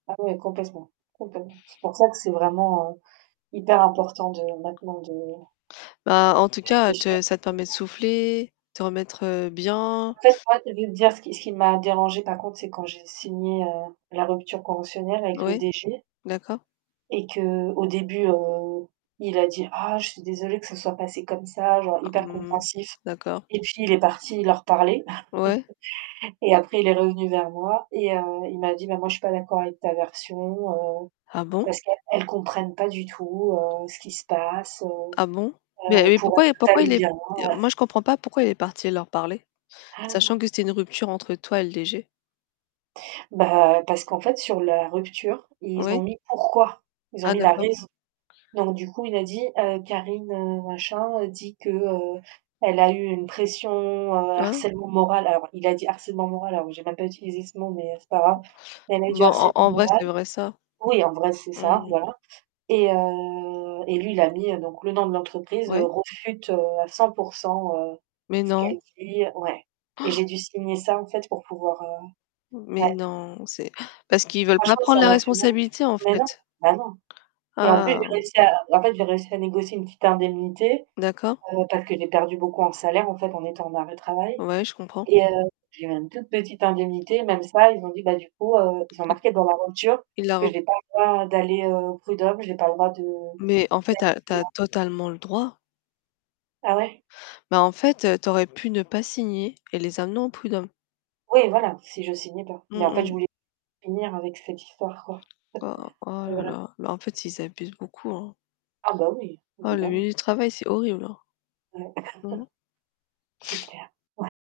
Ah ouais complètement. Complètement. C'est pour ça que c'est vraiment, heu, hyper important de maintenant de Bah en tout cas te ça te permet de [unintelligible] souffler. Te remettre, heu, En bien. fait moi, je vais te dire ce qui ce qui m'a dérangée, par contre, c'est quand j'ai signé, heu, la rupture conventionnelle avec le Ouais. DG D'accord. et qu'au début, heu, il a dit: «Ah je suis désolé que ça se soit passé comme ça», genre, Ah, hyper mmh, compréhensif. d'accord. Et puis il est parti leur parler Ouais? et après il est revenu vers moi et heu, il m'a dit: «Bah moi je suis pas d'accord avec ta version, heu, Ah bon? parce qu'elles elles comprennent pas du tout, heu, ce qu'il se passe, heu. Ah bon? Mais Heu, heu, pour elles pourquoi tout pourquoi allait il est bien, heu.» moi je comprends pas pourquoi il est parti leur parler. Sachant que c'était une rupture entre toi et le DG. Bah parce qu'en fait sur la rupture, ils ont Oui? mis pourquoi. Ils ont Ah mis la d'accord. raison. Donc du coup il a dit: «Heu Karine, heu, machin, heu, dit que, heu, elle a eu une pression, heu, Hein? harcèlement moral» alors il a dit: «harcèlement moral» alors que j'ai même pas utilisé ce mot, mais heu, c'est pas grave. «Elle a eu du Bon en harcèlement en vrai, moral». c'est vrai ça? Oui, en vrai, c'est ça, Mmh. voilà. Et heu, et lui il a mis, heu, donc «le nom de l'entreprise» heu, Ouais? «réfute à 100% heu Mais ce qu'elle non! dit». Ouais. Et j'ai dû signer ça en fait pour pouvoir, heu Mais ouais. non, c'est parce qu'ils veulent pas Franchement prendre ça la m'a fait mal au cul. responsabilité en Mais non! fait. Bah non. Et en plus, Ah. j'ai réussi à en fait j'ai réussi à négocier une petite indemnité, D'accord. heu, parce que j'ai perdu beaucoup en salaire en fait, en étant en arrêt de travail. Ouais, je comprends. Et heu, j'ai eu une toute petite indemnité, même ça, ils ont dit: «Bah du coup, heu», ils ont Il marqué dans la rupture il l'a que re j'ai pas le droit d'aller, heu, aux prud'hommes, j'ai pas le droit de d'aller Mais en fait tu as tu plus as loin. totalement le droit. Ah ouais? Bah en fait, heu, tu aurais pu ne pas signer, et les amener en prud'hommes. Oui voilà, si je signais pas. Mmh, Mais en fait je mmh. voulais finir avec cette histoire, quoi. Oh, oh C'est là vrai. là. Mais en fait, [unintelligible] ils abusent beaucoup, hein. Ah bah oui, Oh le évidemment. milieu du travail c'est horrible, hein. Ouais. Mmh. C'est clair. Ouais.